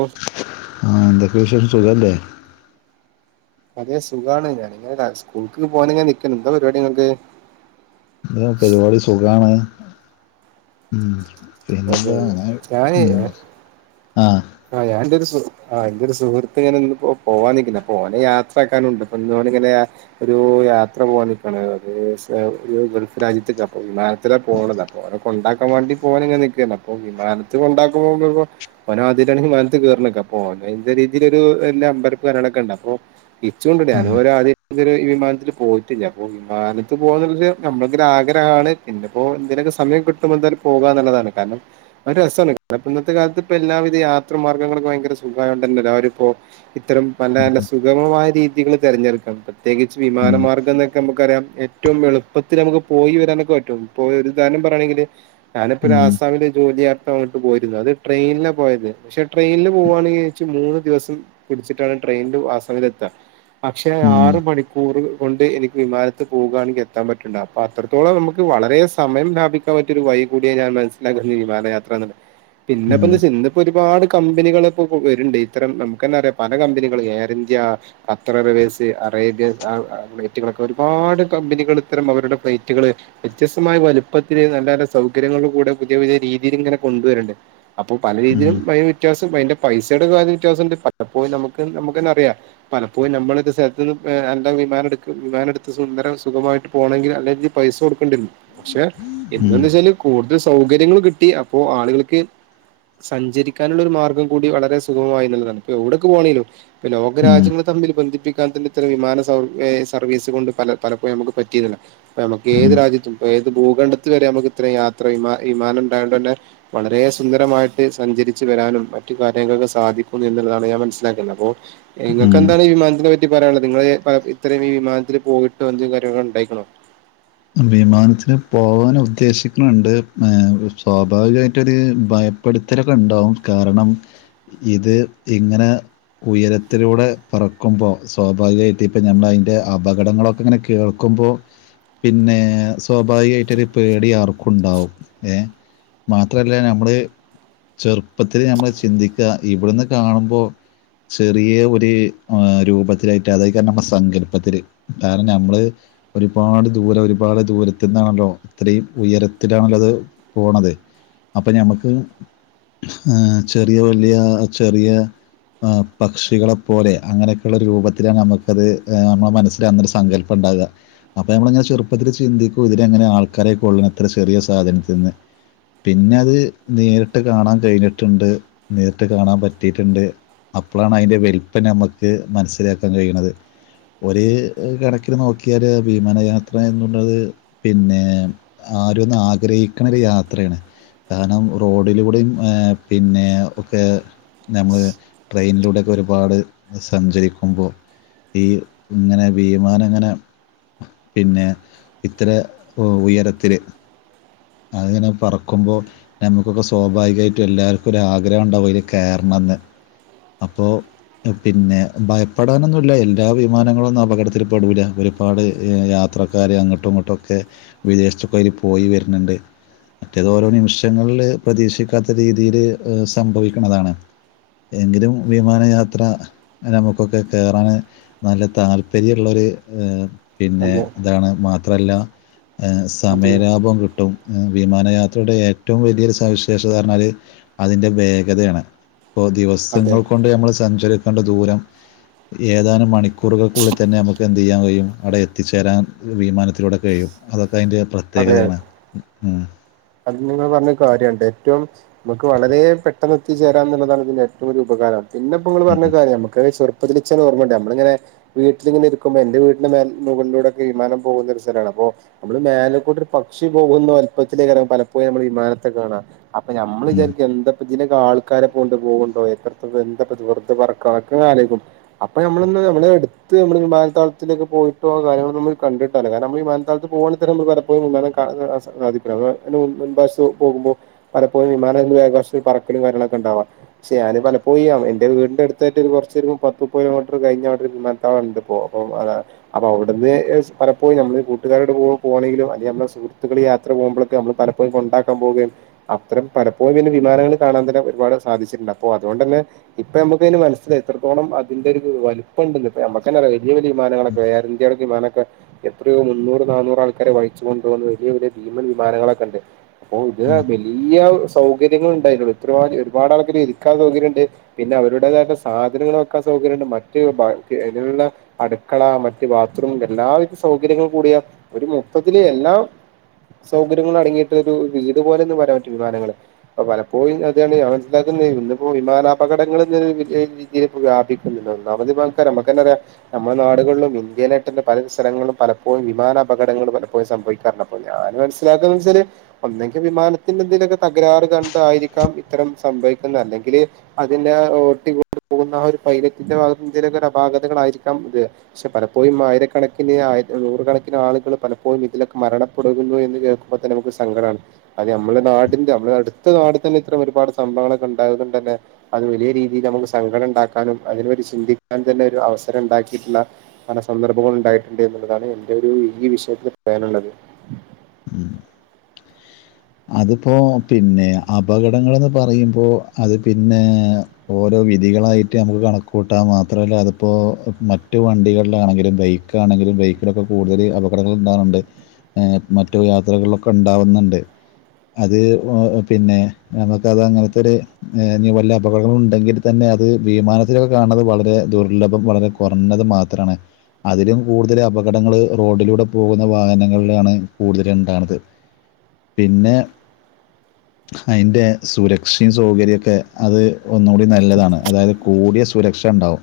Of ആഹ് എന്തൊക്കെയാ വിശേഷം സുഖല്ലേ? അതെ സുഖാണ് ഞാനിങ്ങനെ [unintelligible] സ്കൂൾക്ക് പോവാനിങ്ങനെ നിക്കാണ് എന്താ പരിപാടി ഇങ്ങക്ക്? എന്താ പരിപാടി സുഖാണ് ഉം അതെ പിന്നെന്താ അങ്ങനെ ഞാന് ഉം ആഹ് ആഹ് ഞാൻ ഇന്റെ ഒരു സുഹ് എന്റെ ഒരു സുഹൃത്ത് ഇങ്ങനെ ഇ പോവാൻ നിക്ക്ന്നാ അപ്പം ഓനെ യാത്ര ആക്കാനുണ്ട് ഇപ്പൊ ഇന്ന് ഇവിടെ ഇങ്ങനെ ഒരു യാത്ര പോവാൻ നിക്കാണ് അത് സ് ഒരു ഗൾഫ് രാജ്യത്തേക്ക് അപ്പം [unintelligible] ത്തിലാ പോണത് അപ്പോ ഓനെ കൊണ്ടാക്കാൻ വേണ്ടി പോവാനിങ്ങനെ നിക്കാണ് അപ്പ വിമാനത്ത് കൊണ്ടാക്കുമ്പോ [unintelligible] ഓനാദ് [unintelligible] വിമാനത്ത് കേറണെ അപ്പൊ ഓന് അയിൻ്റെ രീതിയിലൊരു പിന്നെ അമ്പരപ്പ് കാര്യങ്ങളെക്കെണ്ട് അപ്പോ ഇച്ചുണ്ട് ഞാനു ഉം ഒരാദ്യാ ഇതുവരെ വിമാനത്തില് പോയിട്ടില്ല അപ്പൊ വിമാനത്തി പോകന്നുള്ള നമ്മളൊ ഒരു ആഗ്രഹാണ്. പിന്നെപ്പോ ഇതിനൊക്കെ സമയം കിട്ടുമ്പോ എന്തായാലും പോകാന്ന്ള്ളതാണ് കാരണം ഒരു രസാണ് [unintelligible] ഇന്നത്തെ കാലത്ത് ഇപ്പൊ എല്ലാവിധ യാത്ര മാർഗങ്ങൾക്ക് ഭയങ്കര സുഖായോണ്ടെന്നേ എല്ലാരുപ്പോ ഇത്തരം പല പല സു സുഗമമായ രീതികൾ തിരഞ്ഞെടുക്കണം പ്രത്യേകിച്ച് ഉം വിമാനമാർഗം എന്നൊക്കെ നമുക്കറിയാം എ ഏറ്റവും എളുപ്പത്തിൽ നമുക്ക് പോയി വരാനൊക്കെ പറ്റും ഇപ്പൊ ഒരു ഉദാഹരണം പറയയാണെങ്കില് ഞാനിപ്പോ ഉം ആസാമില് ജോലിയാട്ട് അങ്ങോട്ട് പോയിരുന്നു അത് ട്രെയിനിലാ പോയത് പക്ഷെ ട്രെയിനിൽ പോവാണെ ഇൻച്ച് മൂന്ന് ദിവസം പുടിച്ചിട്ടാണ് ട്രെയിനില് ആസ്സാമില് എത്താ പക്ഷേ ഉം ഉം ആറ് മണിക്കൂർ കൂറ് കൊണ്ട് എനിക്ക് വിമാനത്ത് പോകാണെങ്ക് എത്താൻ പറ്റണ്ട് അപ്പൊ അത്രത്തോളം നമുക്ക് വളരെ സമയം ലാഭി ക്കാൻ പറ്റിയൊരു വഴി കൂടിയാണ് ഞാൻ മനസിലാക്കുന്നു ഈ വിമാനയാത്രന്ന്ള്ളെ പിന്നെ ഉം ഇപ്പെന്താ [unintelligible] ഇപ്പൊ ഒരുപാട് കമ്പനികള് ഇപ്പോ പൊ വെര്ണ്ട് ഇത്തരം നമുക്കെന്നെറിയാ പല കമ്പനികളും Air India Qatar Airways Arabia [unintelligible] ഫ്ലൈറ്റുകളൊക്കെ ഒരുപാട് കമ്പനികൾ ഇത്തരം അവരുടെ ഫ്ലൈറ്റുകള് വ്യത്യസ്തമായ വലുപ്പത്തില് നല്ല നല്ല സൗകര്യങ്ങൾ കൂടെ പുതിയ പുതിയ രീതിയിൽ ഇങ്ങനെ കൊണ്ടുവരണ്ട് അപ്പൊ പല ഉം രീതിയിലും [unintelligible] വ്യത്യാസം അതിന്റെ പൈസേടെ കാര്യം വ്യത്യാസണ്ട് പലപ്പോഴും നമുക്ക് നമുക്കെന്നറിയാം പലപ്പോഴും നമ്മളെക്കെ സ്ഥലത്ത്ന്ന് ഏഹ് എല്ലാ വിമാന എടു വിമാന എടുത്ത് സുന്ദരം സുഖമായിട്ട് പോണെങ്കില് അല്ലെങ്കിൽ പൈസ കൊടുക്കേണ്ടി വരും പക്ഷെ ഉം എന്താന്ന് വെച്ചാല് കൂടുതൽ സൗകര്യങ്ങൾ കിട്ടി അപ്പോ ആളുകൾക്ക് സഞ്ചരിക്കാനുള്ള ഒരു മാർഗം കൂടി വളരെ സുഗമമായി എന്നുള്ളതാണ് ഇപ്പൊ എവിടക്ക് പോകാണേലും ഈ ലോകരാജ്യ തമ്മിൽ ബന്ധിപ്പിക്കാൻ തന്നെ ഇത്തരം വിമാന സവ സർവീസ് കൊണ്ട് പല പലപ്പോഴും നമുക്ക് പറ്റിരുന്നില്ല. ഇപ്പ ഞമ്മക്ക് ഉം ഉം ഏത് രാജ്യത്തും ഇപ്പ ഏത് ഭൂഖണ്ഡത്തി വരെ നമുക്ക് ഇത്രയും യാത്ര യിമാ വിമാനം ഇണ്ടായോണ്ട് തന്നെ വളരെ സുന്ദരമായിട്ട്- സഞ്ചരിച്ചു വരാനും മറ്റു കാര്യങ്ങൾക്കെ സാധിക്കുന്നു എന്നുള്ളതാണ് ഞാൻ മനസ്സിലാക്കുന്നത് അപ്പോ നിങ്ങൾക്ക്‌ ഉം എന്താണ് ഈ വിമാനതിനെ പറ്റി പറയാനുള്ളത് നിങ്ങൾക്ക്‌ എന്താണ് ഈ വിമാനത്തിനെ പറ്റി പറയാനുള്ളത് നിങ്ങള് ഈ വിമാനത്തില് പോയിട്ടോ എന്തെങ്കിലും കാര്യങ്ങൾ ഇണ്ടായിക്കണോ വിമാനത്തിന് പോകൻ ഉദ്ദേശിക്കുന്നുണ്ട് സ്വാഭാവികമായിട് ഒരു ഭയം- പഠത്തലൊക്കെ ഇണ്ടാവും കാരണം ഇത് ഇങ്ങനെ- ഉയരത്തിലൂടെ പറക്കുമ്പോൾ സ്വാഭാവികമായിട്ട് ഇപ്പോൾ നമ്മള് അതിൻ്റെ അപകടങ്ങളൊക്കെ ഇങ്ങനെ കേൾക്കുമ്പോൾ- പിന്നെ സ്വാഭാവികമായിട്ടൊരു പേടി ആർക്കുണ്ടാവും ഏ- മാത്രല്ല ഞമ്മള്- ചെറുപ്പത്തിൽ ഞമ്മള് ചിന്തിക്ക ഇവിടുന്ന് കാണുമ്പോൾ- ചെറിയ ഒരു രൂപത്തിലായിട്ട് അതായിരിക്കും ഞമ്മളെ സങ്കല്പത്തില്- കാരണം ഞമ്മള് ഒരുപാട്- ദൂരം ഒരുപാട് ദൂരത്തി നിന്നാണല്ലോ ഇത്രയും ഉയരത്തിലാണല്ലോ അത് പോണത് അപ്പൊ ഞമക്ക് ഏഹ് ചെറിയ വലിയ ചെറിയ- ആഹ് പക്ഷികളെപ്പോലെ അങ്ങനെയൊക്കെയുള്ള ഒരു രൂപത്തിലാണ് നമുക്കത് നമ്മുടെ മനസ്സിലന്നൊരു സങ്കല്പം പ്പ ണ്ടാ [unintelligible] ക അപ്പൊ നമ്മള് അങ്ങനെ - ചെറുപ്പത്തിൽ ചിന്തിക്കും ഇതിൽ ഇങ്ങനെ ആൾക്കാരെ കൊള്ളിക്കും എത്ര ചെറിയ സാധനത്തിൽ നിന്ന്- പിന്നെ അത് നേരിട്ട് കാണാൻ കഴിഞ്ഞിട്ടുണ്ട് നേരിട്ട് കാണാൻ പറ്റിയിട്ടുണ്ട്. അപ്പോഴാണ് അതിൻ്റെ വലിപ്പം ഞമക്ക് മനസ്സിലാക്കാൻ കഴിയണത് ഒര് കണക്കിന് നോക്കിയാല് വിമാനാ- എത്ര എന്നുള്ളത് പിന്നെ ആരും ഒന്ന് ആഗ്രഹിക്കണ ഒരു യാത്രയാണ് കാരണം റോഡിലൂടെയും പിന്നെ ഒക്കെ- നമ്മള് ട്രെയിനിലൂടെയൊക്കെ ഒരുപാട് സഞ്ചരിക്കുമ്പോ ഈ ഇങ്ങനെ വിമാനം ഇങ്ങനെ പിന്നെ ഇത്ര ഉയരത്തില് അത് ഇങ്ങനെ പറക്കുമ്പോൾ നമുക്കൊക്കെ സ്വാഭാവികായിട്ട് എല്ലാവർക്കും ഒരു ആഗ്രഹം ഉണ്ടാവും അതില് കേറണയെന്ന് അപ്പോ- പിന്നെ ഭയപ്പെടാനൊന്നുല്ല എല്ലാ വിമാനങ്ങളൊന്നും അപകടത്തിൽ പെടൂല ഒര്- ഒരുപാട് യാത്രക്കാര് അങ്ങോട്ടി ങ്ങോട്ടൊക്കെ വിദേശത്തൊക്കെ അയില് പോയി വരുന്നുണ്ട് മറ്റേതൊ നിമിഷങ്ങളില് പ്രതീക്ഷിക്കാത്ത രീതിയില് സംഭവിക്കുന്നതാണ് എങ്കിലും വിമാനയാത്ര- അങ്ങെനെ നമുക്കൊക്കെ കേറാന് നല്ല താല്പര്യള്ളൊരു ഏഹ് പിന്നെ അതെ ഇതാണ് മാത്രല്ല അതെ സമയലാഭം കിട്ടും വിമാനയാത്രയുടെ ഏറ്റവും വലിയൊരു സവിശേഷത എന്ന് പഞ്ഞാല് അതിന്റെ വേഗതയാണ് ഇപ്പൊ അതെ ദിവസങ്ങൾ കൊണ്ട് നമ്മള് സഞ്ചരിക്കണ്ട ദൂരം ഏതാനും മണിക്കൂറുകൾക്കുള്ളിൽ തന്നെ നമുക്ക് എന്ത് ചെയ്യാൻ കഴിയും അവിടെ എത്തിച്ചേരാൻ വിമാനത്തിലൂടെ കഴിയും അതൊക്കെ അതിൻ്റെ അതെ പ്രത്യേകതയാണ് അത് നിങ്ങളാ പറഞ്ഞെ കാര്യണ്ട് ഏറ്റവും- നമുക്ക് വളരെ പെട്ടെന്ന് എത്തിച്ചേരാ എന്നുള്ളതാണ് ഇതിന്റെ ഏറ്റവും വലിയ ഉപകാരം പിന്നെ ഇപ്പൊ നിങ്ങള് പറഞ്ഞ ഉം കാര്യം നമ്മക്ക്‌ ചെ വിളിച്ചത് ഓർമ്മയുണ്ട് നമ്മളിങ്ങനെ- വീട്ടിലിങ്ങനെ ഇരിക്കുമ്പോൾ എന്റെ വീട്ടന്റെ മേൽ മുകളിലൂടൊക്കെ വിമാനം പോകുന്ന ഒരു സ്ഥലമാണ് അപ്പൊ- നമ്മള് മേലെക്കൂടൊരു പക്ഷി പോകുന്ന വലിപ്പത്ത - ലെയ് [unintelligible] കാരം പലപ്പോഴും നമ്മള് വിമാനത്തെ കാണാ അപ്പൊ ഞമ്മള് ഉം വിചാരിക്കും എന്താ - ഇതിനൊക്കെ ആൾക്കാരെ കൊണ്ട് പോവുമ്പേ പെട്ടന്ന് എന്താ ഇപ്പ വെറുത പറക്കക്കെണെന്ന് ഞാൻ ആലോചിക്കും അപ്പൊ നമ്മലിന്ന് എടുത്ത് മ്മള് വിമാനത്താവളത്തിലൊക്കെ പോയിട്ടോ കാര്യങ്ങള് നമ്മള് കണ്ടിട്ട്- രണം നമ്മൾ വിമാനതാവളത്തിൽ പോവണിതരം ഇടക്കൊ വിമാനകാണാൻ സാധി [unintelligible] പോകുമ്പോൾ പലപ്പോഴും വിമാനാകാശ പറക്കലും കാര്യങ്ങളൊക്കെ ഉണ്ടാവാം ഞാന് പലപ്പോയാണ് എന്റെ വീടിന്റെ അടുത്തായിട്ട് ഒരു കൊറച്ചൊരു പത്തുംപത് കിലോമീറ്ററ് കയിഞ്ഞ ആ ണ്ട് പോം പോം അത അപ്പൊ അവിടുന്ന് യെസ് പലപ്പോ നമ്മള് കൂട്ടുകാരോട് പോണെങ്കിലോ അല്ലെ മ്മള സുഹൃത്തുക്കള് യാ ക്കള് പോമ്പളൊക്കെ മ്മള് പലപ്പോഴും കൊണ്ടാക്കൻ പോകാണ് അത്തരം പലപ്പോഴും പിന്നെ വിമാനങ്ങൾ കാണാൻ തന്നെ ഒരുപാട് സാധിച്ചിണ്ട് അപ്പോ അതോണ്ടന്നെ ഇപ്പൊ മ്മക്കന്നെ മനസ്സിലായി എത്രത്തോളം അതിന്റെ ഒരു വലിപ്പണ്ട് നമ്മക്കന്നെ അ വലിയ വലിയ ഉം വിമാനങ്ങളൊക്കെ എയർ ഇന്ത്യുടെ വിമാനമൊക്കെ എത്രയോ മുന്നൂറ് നന്നൂറ് ആൾക്കാര വഹിച്ചു കൊണ്ടപോകുന്ന് വെല്യ വെല്യ ഭീമൻ വിമാനങ്ങളൊക്കണ്ട് ഉം [unintelligible] ഈയ സൗകര്യങ്ങളുണ്ടായിന്റു ള്ളിൽ ഇത്രമാ ഒരുപാട് ആൾക്കാരിക്കാ സൗകര്യം ഉണ്ട് പിന്നെ അവരുടേതാക്കെ സാധനങ്ങൾ വെക്കാൻ സൗകര്യണ്ട് മറ്റ് ഭാതിനുള്ള അടുക്കള മറ്റ് ബാത്റൂം എല്ലാവിധ സൗകര്യങ്ങൾ കൂടിയ ഒരു മൊത്തത്തില് എല്ലാം സൗകര്യങ്ങൾ അടങ്ങിയിട്ടൊരു വീടു പോലെന്ന്പറയാൻ പറ്റും വിമാനങ്ങള് അപ്പൊ പലപ്പോയും അതെന്നെ ഞാ മനസ്സിലാക്കുന്നെ ഇന്ന്പ്പോ വിമാനാപകടങ്ങളൾ [unintelligible] ഇതിലിപ്പോ വ്യാപിക്കുന്നില്ല ഒന്നാമതാ ൾക്കാര മക്കന്നറിയ നമ്മളാ നാടുകൾ ളും ഇന്ത്യയിലായിട്ട ന്നെ പല സ്ഥലങ്ങളും പലപ്പോഴും വിമാന അപകടങ്ങളും പലപ്പോഴും സംഭവിക്കാറുണ്ടെ പ്പോഴും ഞാൻ മനസ്സിലാക്കുന്ന വെച്ചാല് ഒന്നെങ്കിൽ വിമാനത്തിന്റെ എന്തേലൊ ക്കെ തകരാറ് കണ്ടായിരിക്കാം ഇത്തരം സംഭവിക്കുന്ന അല്ലെങ്കില് അതിന്റെ ഓട്ടി കൊണ്ട്പോകുന്ന ഒരു പൈലറ്റിന്റെ ഭാഗത്തെന്തേലൊക്കെ അപാകതകളായിരിക്കാം ഇത് പക്ഷെ പലപ്പോഴും ആയിരക്കണക്കിന് നൂറുകണക്കിന് ആളുകൾ പലപ്പോഴും ഇതിലൊക്കെ മരണം തുടങ്ങുന്നു എന്ന് കേൾക്കുമ്പ തന്നെ നമുക്ക് സങ്കടാണ് അത് നമ്മള നാടിന്റെ നമ്മുടെ അടുത്ത നാട്തന്നെ ഇത്രം ഒരുപാട് സംഭവങ്ങളൊക്കെ ഉണ്ടായത് കൊണ്ട് തന്നെ അത് വലിയ രീതിയിൽ നമുക്ക് സങ്കട ണ്ടാക്കാനും അതിന പറ്റി ചിന്തിക്കാൻ തന്നെ ഒരു അവസരം ഉണ്ടാക്കിയിട്ടുള്ള പല സന്ദർഭങ്ങളും ഉണ്ടായിട്ടുണ്ട് എന്നുള്ളതാണ് എന്റെരു ഈ വിഷയത്തിൽ പറയാനുള്ളത് [unintelligible] അതിപ്പോ പിന്നെ അപകടങ്ങൾന്ന് പറയുമ്പോ അത് പിന്നെ ഓരോ വിധികളായിട്ട് നമുക്ക് കണക്കൂട്ടാ മാത്രല്ല അതിപ്പോ മറ്റു വണ്ടികൾണെങ്കിലും ബൈക്ക് ഒക്ക ആണെങ്കില ബൈക്ക് ഇലൊക്കെ കൂടുതൽ അപകടങ്ങൾ ഉണ്ടാകുന്നുണ്ട് മറ്റു യാത്രകളിലൊക്കെ ഉണ്ടാവുന്നുണ്ട് അത് പിന്നെ നമുക്കത് അങ്ങനത്തെ ഒരു ഇനി വല്ല അപകടങ്ങള ഉണ്ടെങ്കിൽ തന്നെ അത് വിമാനത്തിലൊക്കെ കാണുന്നത് വളരെ ദുർലഭം വളരെ കൊർഞ്ഞത് മാത്രണ് അതിലും കൂടുതൽ അപകടങ്ങൾ റോഡിലൂടെ പോകുന്ന വാഹനങ്ങളിലാണ് കൂടുതല ഉണ്ടാകുന്നത് പിന്നെ അയ്ൻ്റെ സുരക്ഷയും സൗകര്യംമൊക്കെ അത് ഒന്നുകൂടി നല്ലതാണ് അതായത് കൂടിയ സുരക്ഷ ഉണ്ടാവും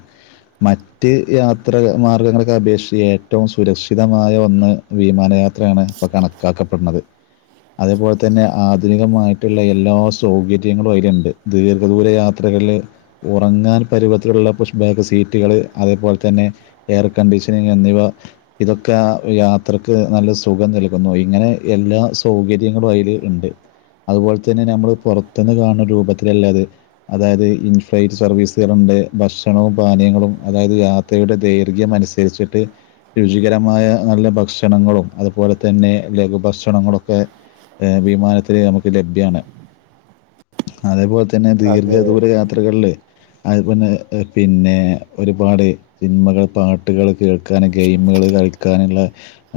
മറ്റ് യാത്ര മാർഗങ്ങൾക്കെ അപേക്ഷിച്ച് ഏറ്റവും സുരക്ഷിതമായ ഒന്ന് വിമാനയാത്രയാണ് ഇപ്പൾ കണക്ക് കാക്കപ്പെടണത് അതേപോലെ തന്നെ ആധുനികമായിട്ടുള്ള എല്ലാ സൗകര്യങ്ങളും അതിലുണ്ട് ദീർഘദൂര യാത്രകളിൽ ഉറങ്ങാൻ പരുവത്തിലുള്ള പുഷ ബാക്ക് സീറ്റുകൾ അതേപോലെ തന്നെ എയർ കണ്ടീഷനിങ് എന്നിവ ഇതൊക്കെ യാത്രക്ക് നല്ല സുഖം നൽകുന്നു ഇങ്ങനെ എല്ലാ സൗകര്യ ടെ വയ്ൽ ഉണ്ട് അതുപോലെ തന്നെ നമ്മൾ പുറത്തന്ന് കാണുന്ന രൂപത്തില്ലല്ലത് അതായത് ഇൻഫ്ലൈറ്റ് സർവീസുകളുണ്ട് ഭക്ഷണവും പാനീങ്ങളും അതായത് ത്തയുടെ ദൈർഘ്യം അനുസരിച്ചിട്ട് രുചികരമായ നല്ല ഭക്ഷണങ്ങളും അതുപോലെ തന്നെ ലഘുഭക്ഷണങ്ങളൊക്കെ ഏ വിമാനത്തി നമുക്ക് ലഭ്യമാണ് അതേപോലെ തന്നെ അതെ ദീർഘദൂര യത്രകളിൽ അതു പിന്നെ പിന്നെ ഒരുപാട് സിനിമകൾ, പാട്ടുകൾ കേൾക്കാനും ഗെയിമുകള് കളിക്കാനുള്ള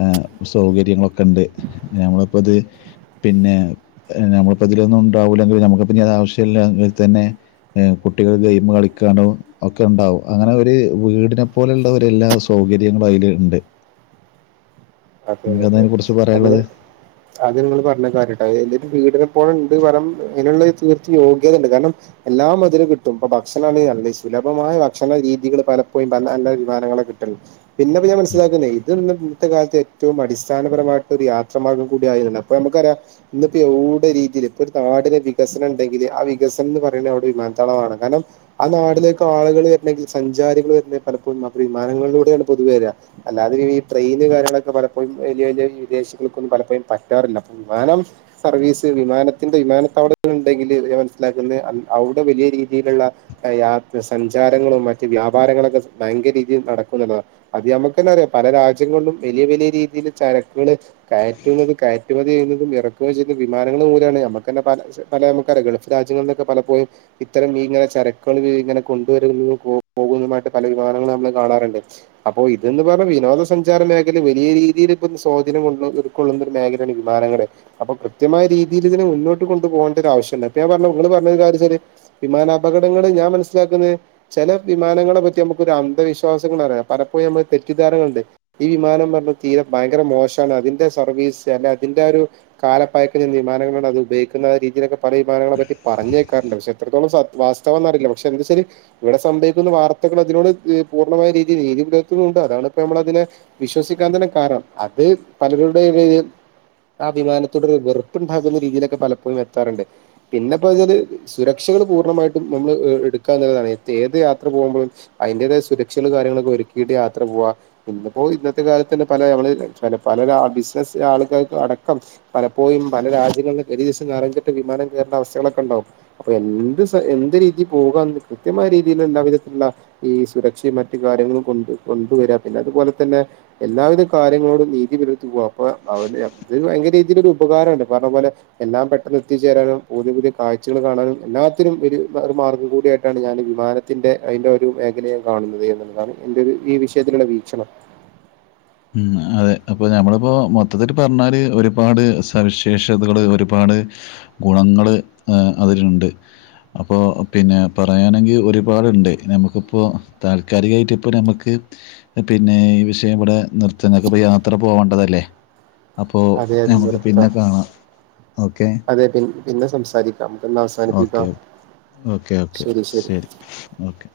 ആ സൗകര്യങ്ങളൊക്കെ ഉണ്ട് നമ്മളിപ്പോൾ അത് പിന്നെ നമ്മളിപ്പോ ഇതിലൊന്നും ഉണ്ടാവൂല്ലെങ്കിൽ നമുക്ക് പിന്നെ അത് ആവശ്യമില്ലങ്കിൽ തന്നെ ഏ കുട്ടികൾ ഗെയിം കളിക്കാനോ ഒക്കെ ഉണ്ടാവും അങ്ങനെ ഒരു വീടിനെ പോലെയുള്ള ഒരു എല്ലാ സൗകര്യങ്ങളും അയിൽ ഇണ്ട് [inaudible] അതെആതെ അതിനെക്കുറിച്ച് പറയാനുള്ളത് അതില് അത് നിങ്ങൾ പറഞ്ഞ കാര്യട്ടാ എന്റെ ഒരു വീടിനെപ്പോഴ് ഉണ്ട് വരം അങ്ങുള്ള തീർച്ച യോഗ്യത ഉണ്ട് കാരണം എല്ലാം അതില് കിട്ടും ഇപ്പ ഭക്ഷണ ആണേ നല്ലേ സുലഭമായ ഭക്ഷണ രീതികള് പലപ്പോഴും പല നല്ല വിമാനങ്ങളെ കി ട്ടല്ല് പിന്നെപിന്നെ ഞാൻ മനസ്സിലാക്കുന്നേ ഇത് ഇന്ന് ഇന്നത്തെ കാലത്ത് ഏറ്റവും അടിസ്ഥാനപരമായിട്ടൊ ഒരു യാത്ര മാർഗ്ഗം കൂട ആയിരുന്നു അപ്പൊ നമുക്കറിയാം ഇന്നപ്പോ എവിടെ രീതിയിൽ ഇപ്പൊ ഒരു നാടിന വികസനം ഉണ്ടെങ്കില് ആ വികസന എന്ന് പറയണെ അവിടെ വിമാനത്താവളമാണ് കാരണം ആ നാടിലേക്ക് ആളുകൾ വരണെങ്കിൽ സഞ്ചാരികൾ വരണെങ്കിൽ പലപ്പോഴും വിമാനങ്ങളിലൂടെയാണ് പൊതുവെ വരാ അല്ലാതെ ഈട്രെയിന് കാര്യങ്ങളൊക്കെ പല യും വലിയ വലിയ വിദേശികൾക്കൊന്നും പലപ്പോഴും പറ്റാറില്ല അപ്പം വിമാനം സർവീസ് വിമാനത്തിന്റെ വിമാനത്ത വളങ്ങൾ ഉണ്ടെങ്കിൽ ഞാൻ മനസ്സിലാക്കുന്നത് ആല് അവിടെ വലിയ രീതിയിലുള്ള യാത്ര സഞ്ചാരങ്ങളും മറ്റ് വ്യാപാരങ്ങളൊക്കെ ഭയങ്കരീതിയിൽ നടക്കു എന്നുള്ളതാണ് അത് നമക്ക് തന്നെ അറിയാം പല രാജ്യങ്ങളിലും വലിയ വലിയ രീതിയില് ചരക്കള് കയറ്റുന്നത് കയറ്റുമതി ചെയ്യതും ഇറക്കുമതി ചെയ്യുന്നത് വിമാനങ്ങൾ മൂലമാണ് നമ്മക്ക് തന്നെ പലശ പല നമുക്ക് അറിയ ഗൾഫ്‌ രാജ്യങ്ങളിലൊക്കെ പലപ്പോഴും ഇത്തരം ഈ ഇങ്ങനെ ചരക്കുകൾ ഇങ്ങനെ കൊണ്ടുവരുന്നതു കൊ പോകുന്നതുമായിട്ട് പല വിമാനങ്ങളൾ നമ്മൾ കാണാറുണ്ട് അപ്പോ ഇതന്ന് പറഞ്ഞ വിനോദസഞ്ചാര മേഖല വലിയ രീതി രീതിയിൽ ഇപ്പൊ സ്വാധനം കൊൾ ഉൾക്കൊള്ളുന്ന ഒരു മേഖലയാണ് വിമാനങ്ങടെ അപ്പൊ കൃത്യമായരിതിയിൽ ഇതിനെ മുന്നോട്ട് കൊണ്ടു പോകേണ്ട ഒരു ആവശ്യല്ല അപ്പൊ ഞാൻപറഞ്ഞ നിങ്ങള് പറഞ്ഞ ഒരു കാര്യം ശരി വിമാനാപകടങ്ങളൾ ഞാൻ മനസ്സിലാക്കുന്നെ ചില വിമാനങ്ങളെ പറ്റി നമുക്ക് ഒരു അന്ധവിശ്വാസങ്ങൾ അറിയാം പലപ്പോഴും നമ്മള് തെറ്റി ദരണകൾ ഉണ്ട് ഈ വിമാനംന്ന് പറഞ്ഞ തീരെ ഭയങ്കര മോശണ് അതിന്റെ സർവീസ് അല്ലെ അതിന്റെ ആ ഒരു കാലപ്പായക്കൽ നിന്ന് വിമാനങ്ങളാത് ഉപയോഗിക്കുന്ന രീതിയിലൊക്കെ പല വിമാനങ്ങളെ പറ്റി പറഞ്ഞു കേക്കാറുണ്ട് പക്ഷെ എത്രത്തോളം സ വാസ്തം എന്നറില്ല പക്ഷെ എന്താശരി ഇവടെ സമ്പയിക്കുന്ന വാർത്തകള് അതിനോട് ഈ പൂർണ്ണമായ രീതിയിൽ നീതി പുലർത്തുന്നുണ്ട് അതാണ് ഇപ്പ നമ്മളതിനെ വിശ്വസിക്കാൻ തന്നെ കാരണം അത് പലരുടെയും [unintelligible] ആ വിമാനത്തോട് ഒരു വെറുപ്പ്‌ണ്ടാകുന്ന രീതിയിലൊക്കെ പലപ്പോഴും എത്താറുണ്ട് പിന്നെപ്പ്ഞ്ഞാല് സുരക്ഷകള് പൂർണ്ണമായിട്ടും നമ്മള് എടുക്കാന്നുള്ളതാണ് ഏത് യാത്ര പോകുമ്പോഴും അയിന്റേതായ സുരക്ഷകള് കാര്യങ്ങളൊക്കെ ഒരുക്കിയിട്ട് യാത്ര പോവാ ഇന്നപ്പോ ഇന്നത്തെ കാല ത്തന്നെ പല ഞമ്മള് പല പലര ബിസിനസ് ആളുകൾക്ക് അടക്കം പലപ്പോഴും പല രാജ്യങ്ങളിലും ഒരുദിവസം നാണംകേട്ട് വിമാനം കേറണ്ട അവസ്ഥകളൊക്കെ ഉണ്ടാവും അപ്പോ എന്ത് സ എന്ത് രീതി പോകാന്ന് കൃത്യമായ രീതിയിൽ എല്ലാ വിധത്തിലുള്ള ഈ സുരക്ഷേ മറ്റ് കാര്യങ്ങളും കൊണ്ട് കൊണ്ടുവരാ പിന്നെ അതുപോലെ തന്നെ എല്ലാവിധ കാര്യങ്ങളോടും നീതി പുലർത്തി പോകാ അപ്പോ അവന് അത് ഭയങ്കര രീതിയിലൊരു ഉപകാരണ്ട് പറഞ്ഞപോലെ എല്ലാം പെട്ടെന്ന് എത്തിച്ചേരാനും പുതിയ പുതിയ കാഴ്ചകൾ കാണാനും എല്ലാത്തിനും ഒരു മാർഗ്ഗം കൂടിയായിട്ടാണ് ഞാൻ വിമാന ത്തിന്റെ അയിന്റോരു മേഖലയെ കാണുന്നത് എന്നുള്ളതാണ് എന്റെ ഒരു ഈ വിഷയത്തിലുള്ള വീക്ഷണം ഉം അതെ അപ്പോ ഞമ്മള്പ്പോ മൊത്തത്തില് പർഞ്ഞാല് ഒരുപാട് സവിശേഷതകള് ഒരുപാട് ഗുണങ്ങള് ആ അതില്ണ്ട്. അപ്പോ പിന്നെ പറയാണെങ്കി ഒരുപാട്ണ്ട് നമുക്ക്പ്പോ താൽക്കാലികായിട്ട് ഇപ്പോ നമ്മുക്ക് പിന്നെ ഈ വിഷയം ഇവടെ നിർത്താ ങ്ങക്ക്പ്പോ യാത്ര പോവണ്ടതല്ലേ. അപ്പോ അതെ അതെ ഞമ്മക്ക് പിന്നെ നിർത്താം കാണാം ഓക്കെ. അതെ പി പിന്നെ സംസാരിക്കാം നമുക്കെന്നാ ഓക്കെ. അവസാനിപ്പിക്കാം ഓക്കെ. ഓക്കെ. ശെരി ശെരി. ശരി. ഓക്കെ.